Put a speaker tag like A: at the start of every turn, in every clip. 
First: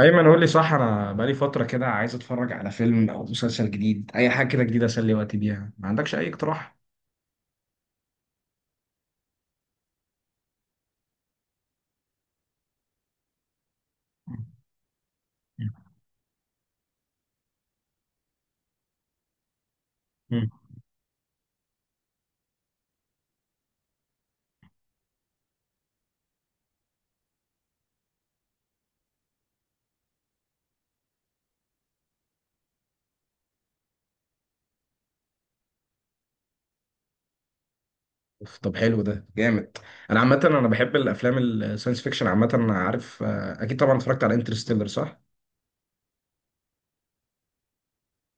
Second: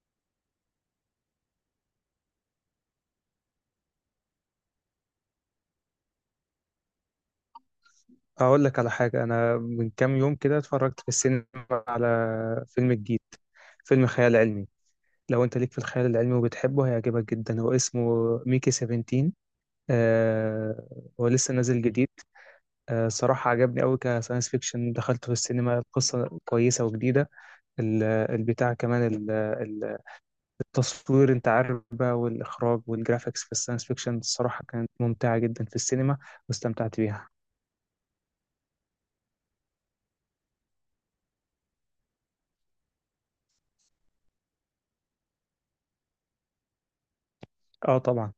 A: ايمن، قول لي صح، انا بقالي فتره كده عايز اتفرج على فيلم او مسلسل جديد، اي حاجه كده جديده اسلي وقتي بيها. ما عندكش اي اقتراح؟
B: اقول لك على حاجه، انا من كام يوم كده اتفرجت في السينما على فيلم جديد، فيلم خيال علمي. لو انت ليك في الخيال العلمي وبتحبه هيعجبك جدا. هو اسمه ميكي 17.
A: مم.
B: آه هو لسه نازل جديد. صراحه عجبني قوي كساينس فيكشن، دخلته في السينما. القصه كويسه وجديده. البتاع كمان التصوير، انت عارف بقى، والاخراج والجرافيكس في الساينس فيكشن الصراحه كانت ممتعه جدا في السينما، واستمتعت بيها.
A: أوف، طب حلو، ده جامد. انا عامه انا بحب الافلام الساينس فيكشن. عامه انا عارف، اكيد طبعا اتفرجت على انترستيلر، صح؟
B: اه طبعا.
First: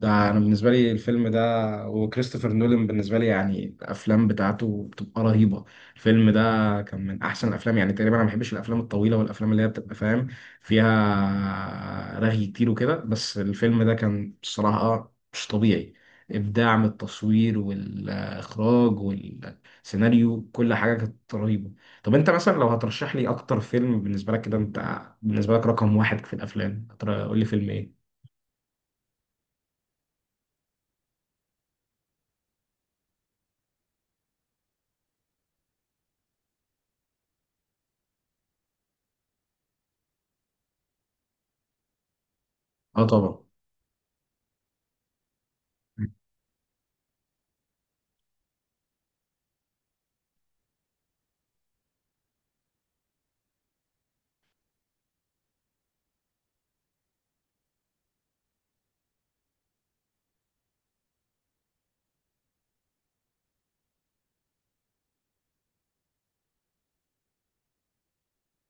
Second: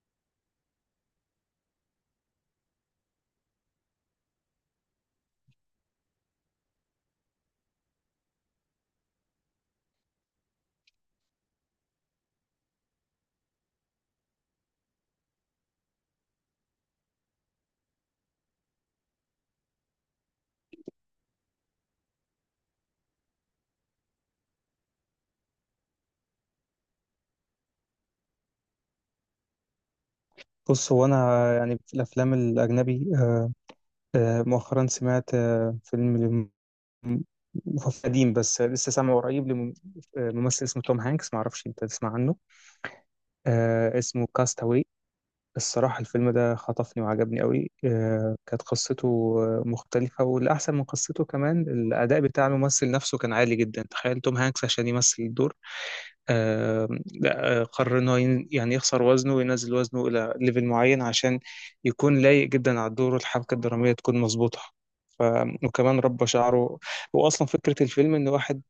A: ده انا بالنسبه لي الفيلم ده. وكريستوفر نولان بالنسبه لي يعني الافلام بتاعته بتبقى رهيبه. الفيلم ده كان من احسن الافلام يعني تقريبا. انا ما بحبش الافلام الطويله والافلام اللي هي بتبقى، فاهم، فيها رغي كتير وكده. بس الفيلم ده كان بصراحه مش طبيعي. ابداع من التصوير والاخراج والسيناريو، كل حاجه كانت رهيبه. طب انت مثلا لو هترشح لي اكتر فيلم بالنسبه لك كده، انت بالنسبه لك رقم واحد في الافلام، قول لي فيلم ايه؟
B: بص، هو انا يعني في الافلام الاجنبي، مؤخرا سمعت فيلم، هو قديم بس لسه سامعه قريب، لممثل اسمه توم هانكس، ما اعرفش انت تسمع عنه.
A: اه طبعا.
B: اسمه كاستاوي. الصراحة الفيلم ده خطفني وعجبني قوي، كانت قصته مختلفة، والأحسن من قصته كمان الأداء بتاع الممثل نفسه كان عالي جدا. تخيل توم هانكس عشان يمثل الدور، آه، لا، قرر إن هو يعني يخسر وزنه وينزل وزنه إلى ليفل معين، عشان يكون لايق جدا على الدور والحبكة الدرامية تكون مظبوطة. ف... وكمان ربى شعره. وأصلا فكرة الفيلم إن واحد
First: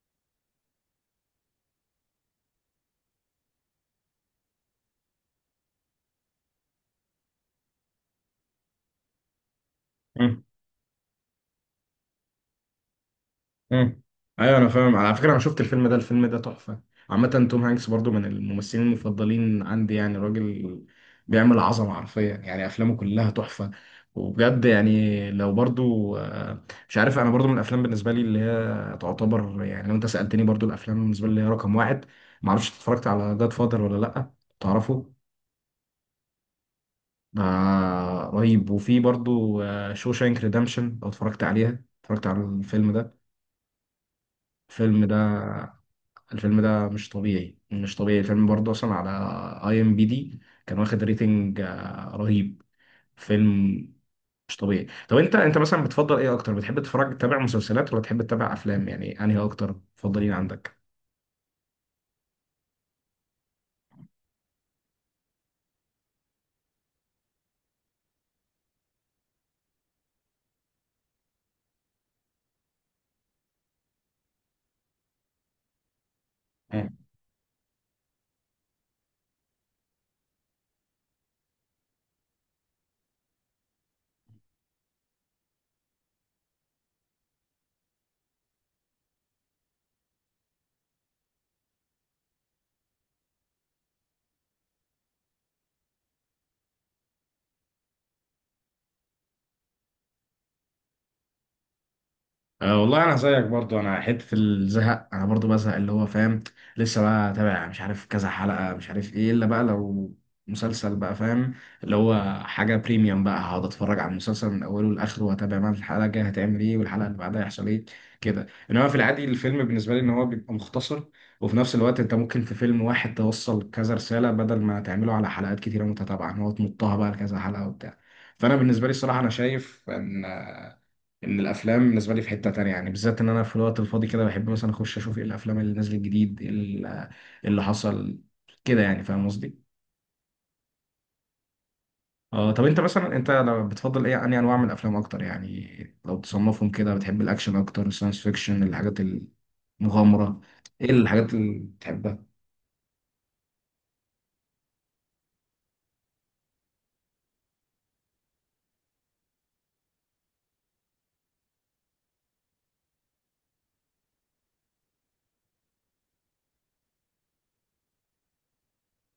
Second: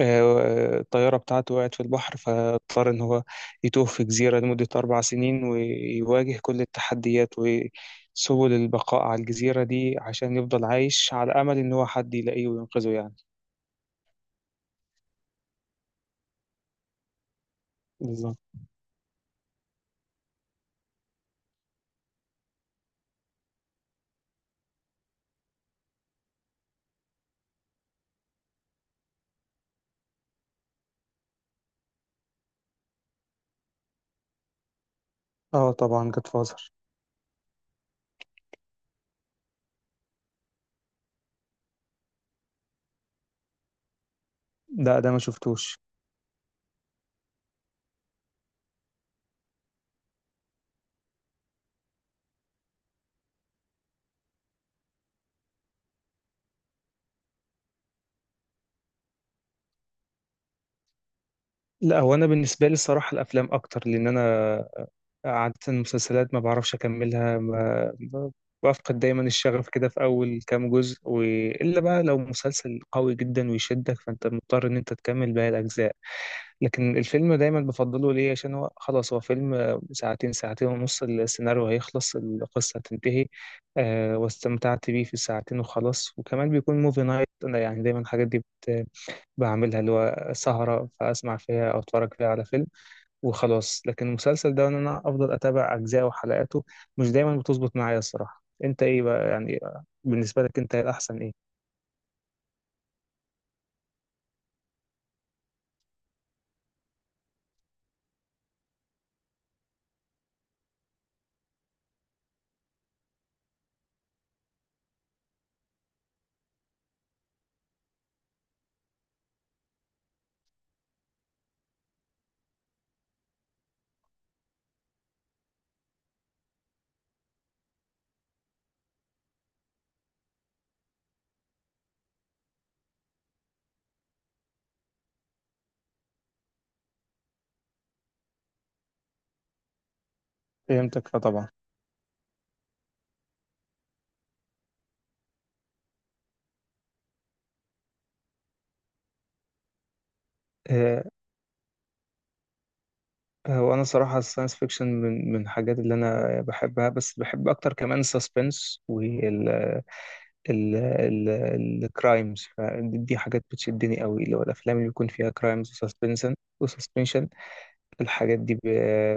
B: الطيارة بتاعته وقعت في البحر، فاضطر إن هو يتوه في جزيرة لمدة أربع سنين ويواجه كل التحديات وسبل البقاء على الجزيرة دي، عشان يفضل عايش على أمل إن هو حد يلاقيه وينقذه يعني.
A: امم. ايوه انا فاهم. على فكره انا شفت الفيلم ده، الفيلم ده تحفه. عامه توم هانكس برضو من
B: بالظبط.
A: الممثلين المفضلين عندي، يعني راجل بيعمل عظمه حرفيا، يعني افلامه كلها تحفه. وبجد يعني لو برضو مش عارف، انا برضو من الافلام بالنسبه لي اللي هي تعتبر، يعني لو انت سالتني برضو الافلام بالنسبه لي اللي هي رقم واحد. معرفش اتفرجت على جاد فادر ولا لا. تعرفه؟
B: اه طبعا جاد فازر.
A: ده رهيب. وفي برضو شوشانك ريدمشن، لو اتفرجت عليها، اتفرجت على الفيلم ده؟
B: ده
A: الفيلم
B: ده
A: ده
B: ما شفتوش.
A: الفيلم ده مش طبيعي، مش طبيعي. الفيلم برضه اصلا على IMDB كان واخد ريتنج رهيب. فيلم مش طبيعي. طب انت مثلا بتفضل ايه اكتر؟ بتحب تتفرج، تتابع مسلسلات ولا تحب تتابع افلام؟ يعني انهي اكتر بتفضلين عندك؟
B: لا، هو انا بالنسبه لي الصراحه الافلام اكتر، لان انا عاده المسلسلات ما بعرفش اكملها، ما ب- بفقد دايما الشغف كده في اول كام جزء. والا بقى لو مسلسل قوي جدا ويشدك، فانت مضطر ان انت تكمل باقي الاجزاء. لكن الفيلم دايما بفضله ليه، عشان هو خلاص هو فيلم ساعتين، ساعتين ونص، السيناريو هيخلص، القصه هتنتهي، واستمتعت بيه في الساعتين وخلاص. وكمان بيكون موفي نايت، انا يعني دايما الحاجات دي بعملها، اللي هو سهرة فأسمع فيها أو أتفرج فيها على فيلم وخلاص. لكن المسلسل ده، إن أنا أفضل أتابع أجزاءه وحلقاته مش دايما بتظبط معايا الصراحة. أنت إيه بقى يعني، بالنسبة لك أنت الأحسن إيه؟
A: أه والله انا زيك برضو، انا حته الزهق انا برضو بزهق، اللي هو فاهم. لسه بقى تابع مش عارف كذا حلقه، مش عارف ايه. الا بقى لو مسلسل بقى، فاهم، اللي هو حاجه بريميوم بقى، هقعد اتفرج على المسلسل من اوله لاخره واتابع بقى الحلقه الجايه هتعمل ايه والحلقه اللي بعدها هيحصل ايه كده. انما في العادي الفيلم بالنسبه لي ان هو بيبقى مختصر، وفي نفس الوقت انت ممكن في فيلم واحد توصل كذا رساله، بدل ما تعمله على حلقات كتيره متتابعه ان هو تمطها بقى لكذا حلقه وبتاع. فانا بالنسبه لي الصراحه انا شايف ان الافلام بالنسبه لي في حته تانية، يعني بالذات ان انا في الوقت الفاضي كده بحب مثلا اخش اشوف ايه الافلام اللي نازله جديد. إيه إيه اللي حصل كده، يعني فاهم قصدي.
B: فهمتك فطبعا.
A: اه طب انت مثلا، انت لو بتفضل ايه؟ انهي انواع من الافلام اكتر، يعني لو تصنفهم كده، بتحب الاكشن اكتر، الساينس فيكشن، الحاجات المغامره، ايه
B: آه،
A: الحاجات اللي بتحبها؟
B: هو انا صراحه الساينس فيكشن من الحاجات اللي انا بحبها، بس بحب اكتر كمان السسبنس وال ال ال الكرايمز. فدي حاجات بتشدني قوي، اللي هو الافلام اللي بيكون فيها كرايمز وسسبنشن. الحاجات دي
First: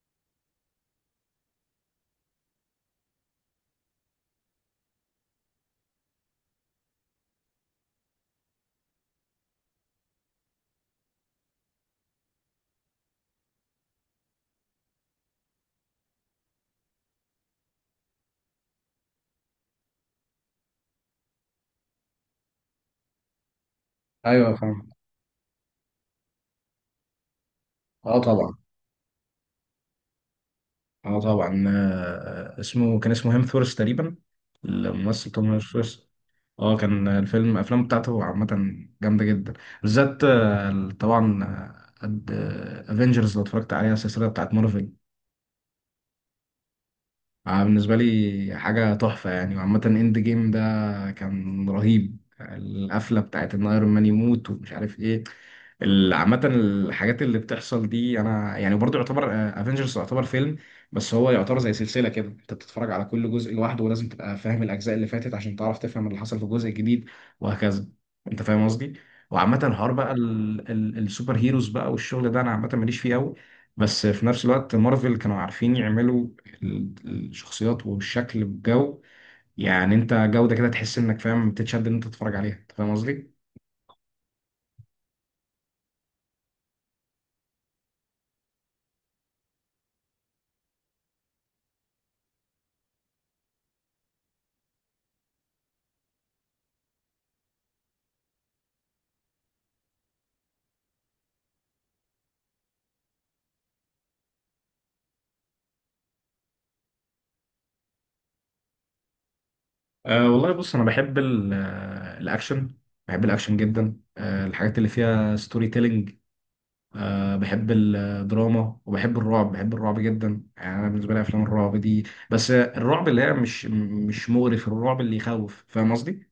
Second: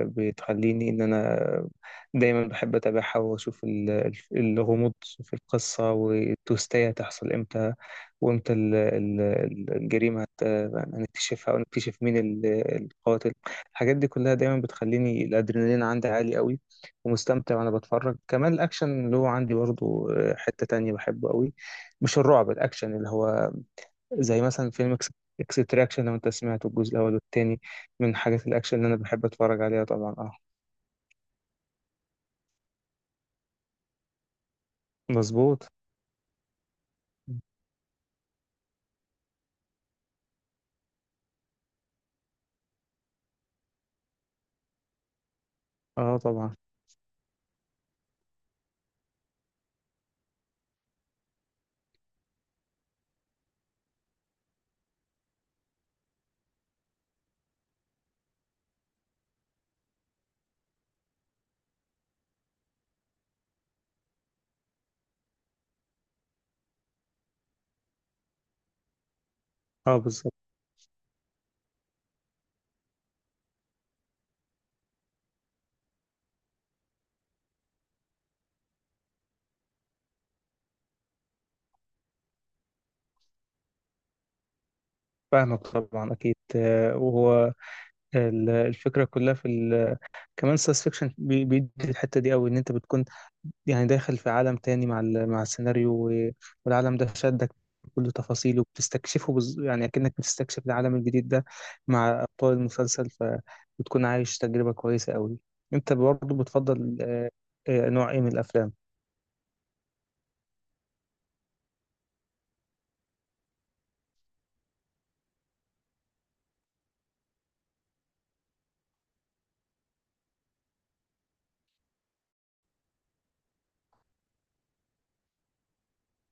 B: بتخليني إن أنا دايما بحب أتابعها وأشوف الغموض في القصة، والتوستاية هتحصل إمتى، وإمتى الجريمة هنكتشفها، ونكتشف مين القاتل. الحاجات دي كلها دايما بتخليني الأدرينالين عندي عالي قوي ومستمتع وأنا بتفرج. كمان الأكشن اللي هو عندي برضه حتة تانية بحبه قوي، مش الرعب، الأكشن اللي هو زي
A: ايوه
B: مثلا
A: فاهم.
B: فيلم اكستراكشن، لو انت سمعته الجزء الاول والتاني، من
A: اه
B: حاجات
A: طبعا.
B: الاكشن اللي انا بحب اتفرج عليها طبعا. اه.
A: اه طبعا، اسمه كان اسمه هيمثورث تقريبا. الممثل توم
B: مظبوط.
A: هيمثورث. اه كان الفيلم، الافلام بتاعته عامه جامده جدا. بالذات طبعا افنجرز، لو اتفرجت عليها السلسله بتاعت مارفل،
B: اه طبعا.
A: بالنسبة لي حاجة تحفة يعني. وعامة اند جيم ده كان رهيب، القفلة بتاعت ان ايرون مان يموت ومش عارف ايه. عامة الحاجات اللي بتحصل دي، انا يعني برضو يعتبر افنجرز يعتبر فيلم. بس هو يعتبر زي سلسلة كده، انت بتتفرج على كل جزء لوحده، ولازم تبقى فاهم الاجزاء اللي فاتت عشان تعرف تفهم اللي حصل في الجزء الجديد، وهكذا. انت فاهم قصدي؟ وعامة الحوار
B: اه
A: بقى
B: بالظبط.
A: السوبر هيروز بقى والشغل ده، انا عامة ماليش فيه قوي. بس في نفس الوقت مارفل كانوا عارفين يعملوا الشخصيات والشكل والجو، يعني انت جودة كده تحس انك فاهم، بتتشد ان انت تتفرج عليها. انت فاهم قصدي؟
B: فاهمك طبعا اكيد. وهو الفكره كلها كمان ساينس فيكشن بيدي الحته دي قوي، ان انت بتكون يعني داخل في عالم تاني مع مع السيناريو والعالم ده شدك بكل تفاصيله، بتستكشفه يعني أكنك بتستكشف العالم الجديد ده مع أبطال المسلسل، فبتكون عايش تجربة كويسة أوي. أنت برضه بتفضل نوع إيه من الأفلام؟
A: أه والله بص، انا بحب الاكشن. بحب الاكشن جدا. أه الحاجات اللي فيها ستوري تيلينج، أه بحب الدراما، وبحب الرعب. بحب الرعب جدا، يعني انا بالنسبه لي افلام الرعب دي. بس الرعب اللي هي مش مغري، في الرعب اللي يخوف، فاهم قصدي؟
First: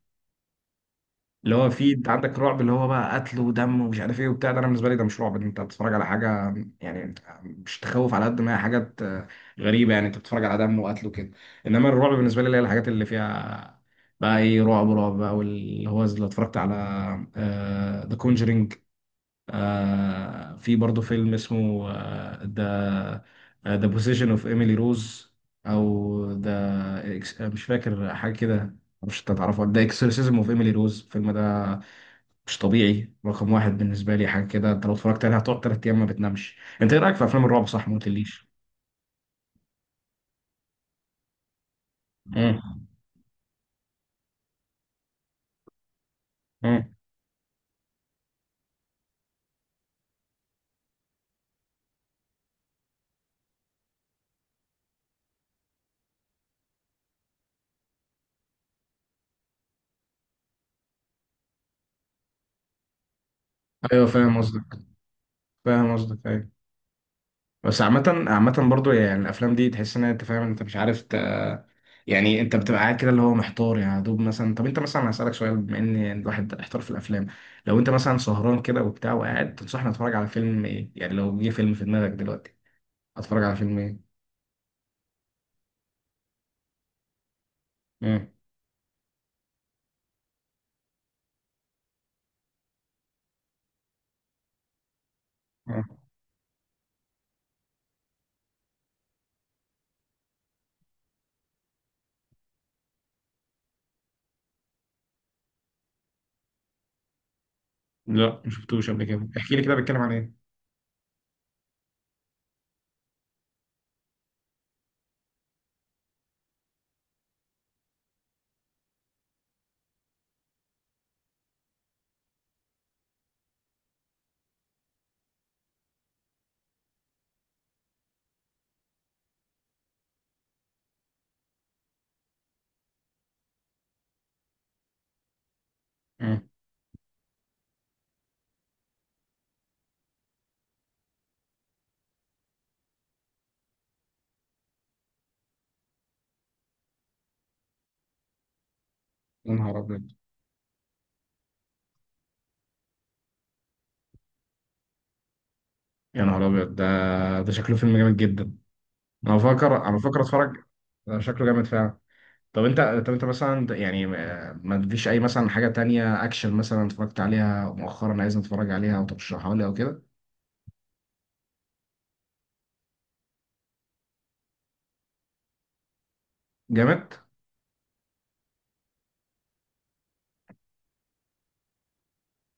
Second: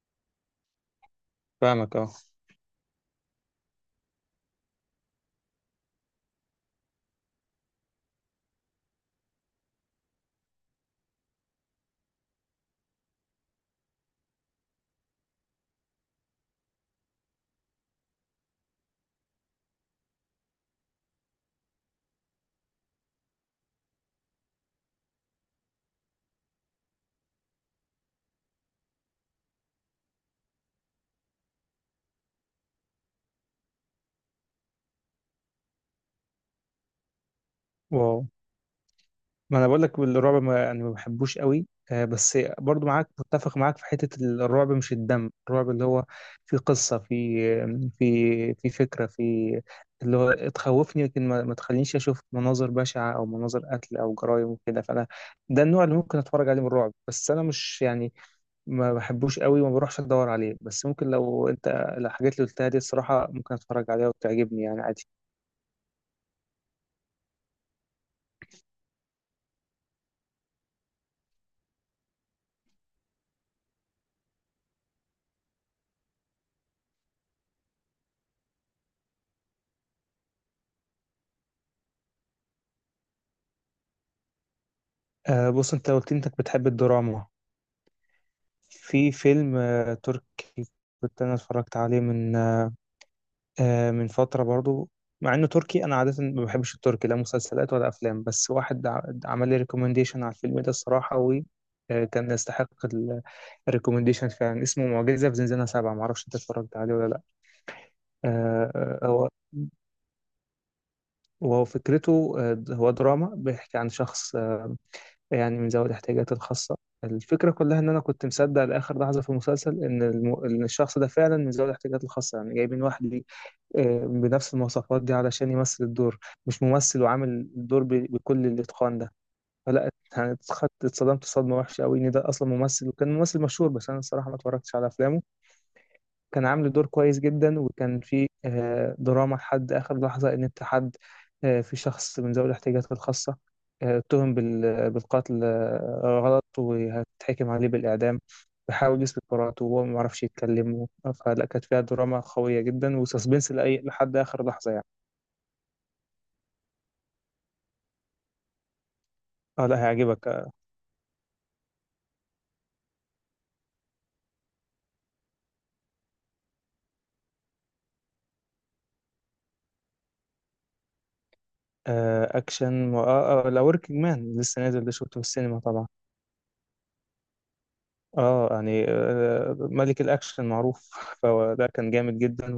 A: اللي هو فيه
B: فاهمك أه.
A: انت عندك رعب اللي هو بقى قتل ودم ومش عارف ايه وبتاع، ده انا بالنسبه لي ده مش رعب، انت بتتفرج على حاجه يعني مش تخوف، على قد ما هي حاجات غريبه، يعني انت بتتفرج على دم وقتل وكده. انما الرعب بالنسبه لي اللي هي الحاجات اللي فيها بقى ايه، رعب رعب بقى، واللي هو لو اتفرجت على ذا كونجرينج. في برضه فيلم اسمه ذا ذا بوسيشن اوف ايميلي روز، او ذا مش فاكر حاجه كده، مش هتعرفه، ذا اكسورسيزم اوف ايميلي روز. الفيلم ده مش طبيعي، رقم واحد بالنسبة لي، حاجة كده انت لو اتفرجت عليها هتقعد 3 أيام ما بتنامش. انت ايه رأيك في أفلام الرعب؟ صح ما
B: واو،
A: قلتليش.
B: ما انا بقول لك الرعب ما يعني ما بحبوش قوي، بس
A: مم.
B: برضو معاك، متفق معاك في حتة الرعب مش الدم، الرعب اللي هو في
A: مم.
B: قصة، في فكرة، في اللي هو تخوفني، لكن ما تخلينيش اشوف مناظر بشعة او مناظر قتل او جرائم وكده. فانا ده النوع اللي ممكن اتفرج عليه من الرعب، بس انا مش يعني، ما بحبوش قوي وما بروحش ادور عليه. بس ممكن لو انت الحاجات اللي قلتها دي الصراحة ممكن اتفرج
A: ايوه
B: عليها
A: فاهم
B: وتعجبني
A: قصدك،
B: يعني عادي.
A: فاهم قصدك، ايوه. بس عامة، عامة برضو يعني الأفلام دي تحس إن أنت فاهم، أنت مش عارف يعني أنت بتبقى قاعد كده اللي هو محتار، يعني يا دوب مثلا. طب أنت مثلا هسألك سؤال، بما إن يعني الواحد احتار في الأفلام، لو أنت مثلا سهران كده وبتاع وقاعد، تنصحني أتفرج على فيلم إيه؟ يعني لو جه فيلم في دماغك دلوقتي، أتفرج على فيلم إيه؟
B: بص، انت قلت انك بتحب الدراما،
A: مم.
B: في فيلم تركي كنت انا اتفرجت عليه من فترة برضو. مع انه
A: مم.
B: تركي، انا عادة ما بحبش التركي، لا مسلسلات ولا افلام، بس واحد عمل لي ريكومنديشن على الفيلم ده الصراحة، وكان يستحق الريكومنديشن فعلا. اسمه معجزة في زنزانة سبعة، معرفش انت اتفرجت عليه ولا لا.
A: لا
B: آه،
A: مشفتوش قبل
B: آه،
A: كده.
B: هو
A: احكي لي كده، بيتكلم عن
B: وهو فكرته، هو دراما بيحكي عن شخص يعني من ذوي الاحتياجات الخاصة. الفكرة كلها إن أنا كنت مصدق لآخر لحظة في المسلسل إن إن الشخص ده فعلا من ذوي الاحتياجات الخاصة، يعني جايبين واحد ليه بنفس المواصفات دي علشان يمثل الدور، مش ممثل وعامل الدور بكل الإتقان ده. فلا، يعني اتصدمت صدمة وحشة أوي إن ده أصلا ممثل، وكان ممثل مشهور بس أنا الصراحة ما اتفرجتش على أفلامه. كان
A: إيه؟
B: عامل دور كويس جدا، وكان في دراما لحد آخر لحظة، إن أنت حد، في شخص من ذوي الاحتياجات الخاصة اتهم بالقتل غلط، وهتحكم عليه بالإعدام، بيحاول يثبت
A: يا
B: براءته
A: نهار
B: وهو ما
A: ابيض،
B: يعرفش يتكلم. فلا كانت فيها دراما قوية جدا وسسبنس لأي لحد آخر لحظة يعني.
A: يا نهار ابيض، ده ده شكله فيلم جامد جدا. انا
B: اه
A: بفكر،
B: لا هيعجبك.
A: اتفرج ده شكله جامد فعلا. طب انت طب انت مثلا يعني، ما تديش اي مثلا حاجه تانية اكشن مثلا اتفرجت عليها مؤخرا، عايز اتفرج عليها او ترشحها لي او كده.
B: أكشن و... آه آه، لا، وركينج مان لسه نازل، ده شفته في السينما طبعا.
A: جامد.
B: اه يعني ملك الأكشن معروف، فده كان جامد جدا.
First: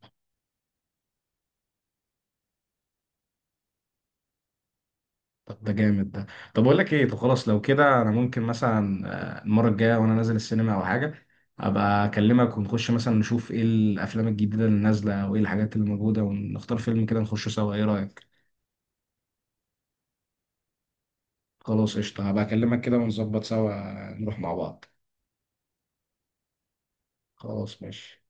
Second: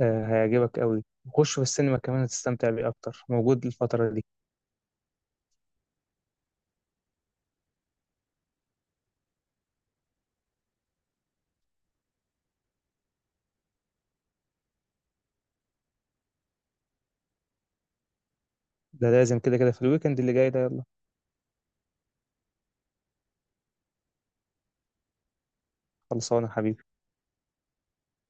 B: هيعجبك قوي، وخش في السينما كمان هتستمتع بيه اكتر، موجود الفترة دي.
A: طب ده جامد ده. طب اقول لك ايه، طب خلاص لو كده انا ممكن مثلا المره الجايه وانا نازل السينما او حاجه، ابقى اكلمك ونخش مثلا نشوف ايه الافلام الجديده اللي نازله وايه الحاجات اللي موجوده، ونختار فيلم كده نخشه سوا، ايه رايك؟
B: ده لازم كده كده في الويكند اللي جاي ده، يلا.
A: خلاص قشطة، هبقى أكلمك كده ونظبط سوا، نروح مع بعض.
B: خلصانة حبيبي.
A: خلاص ماشي.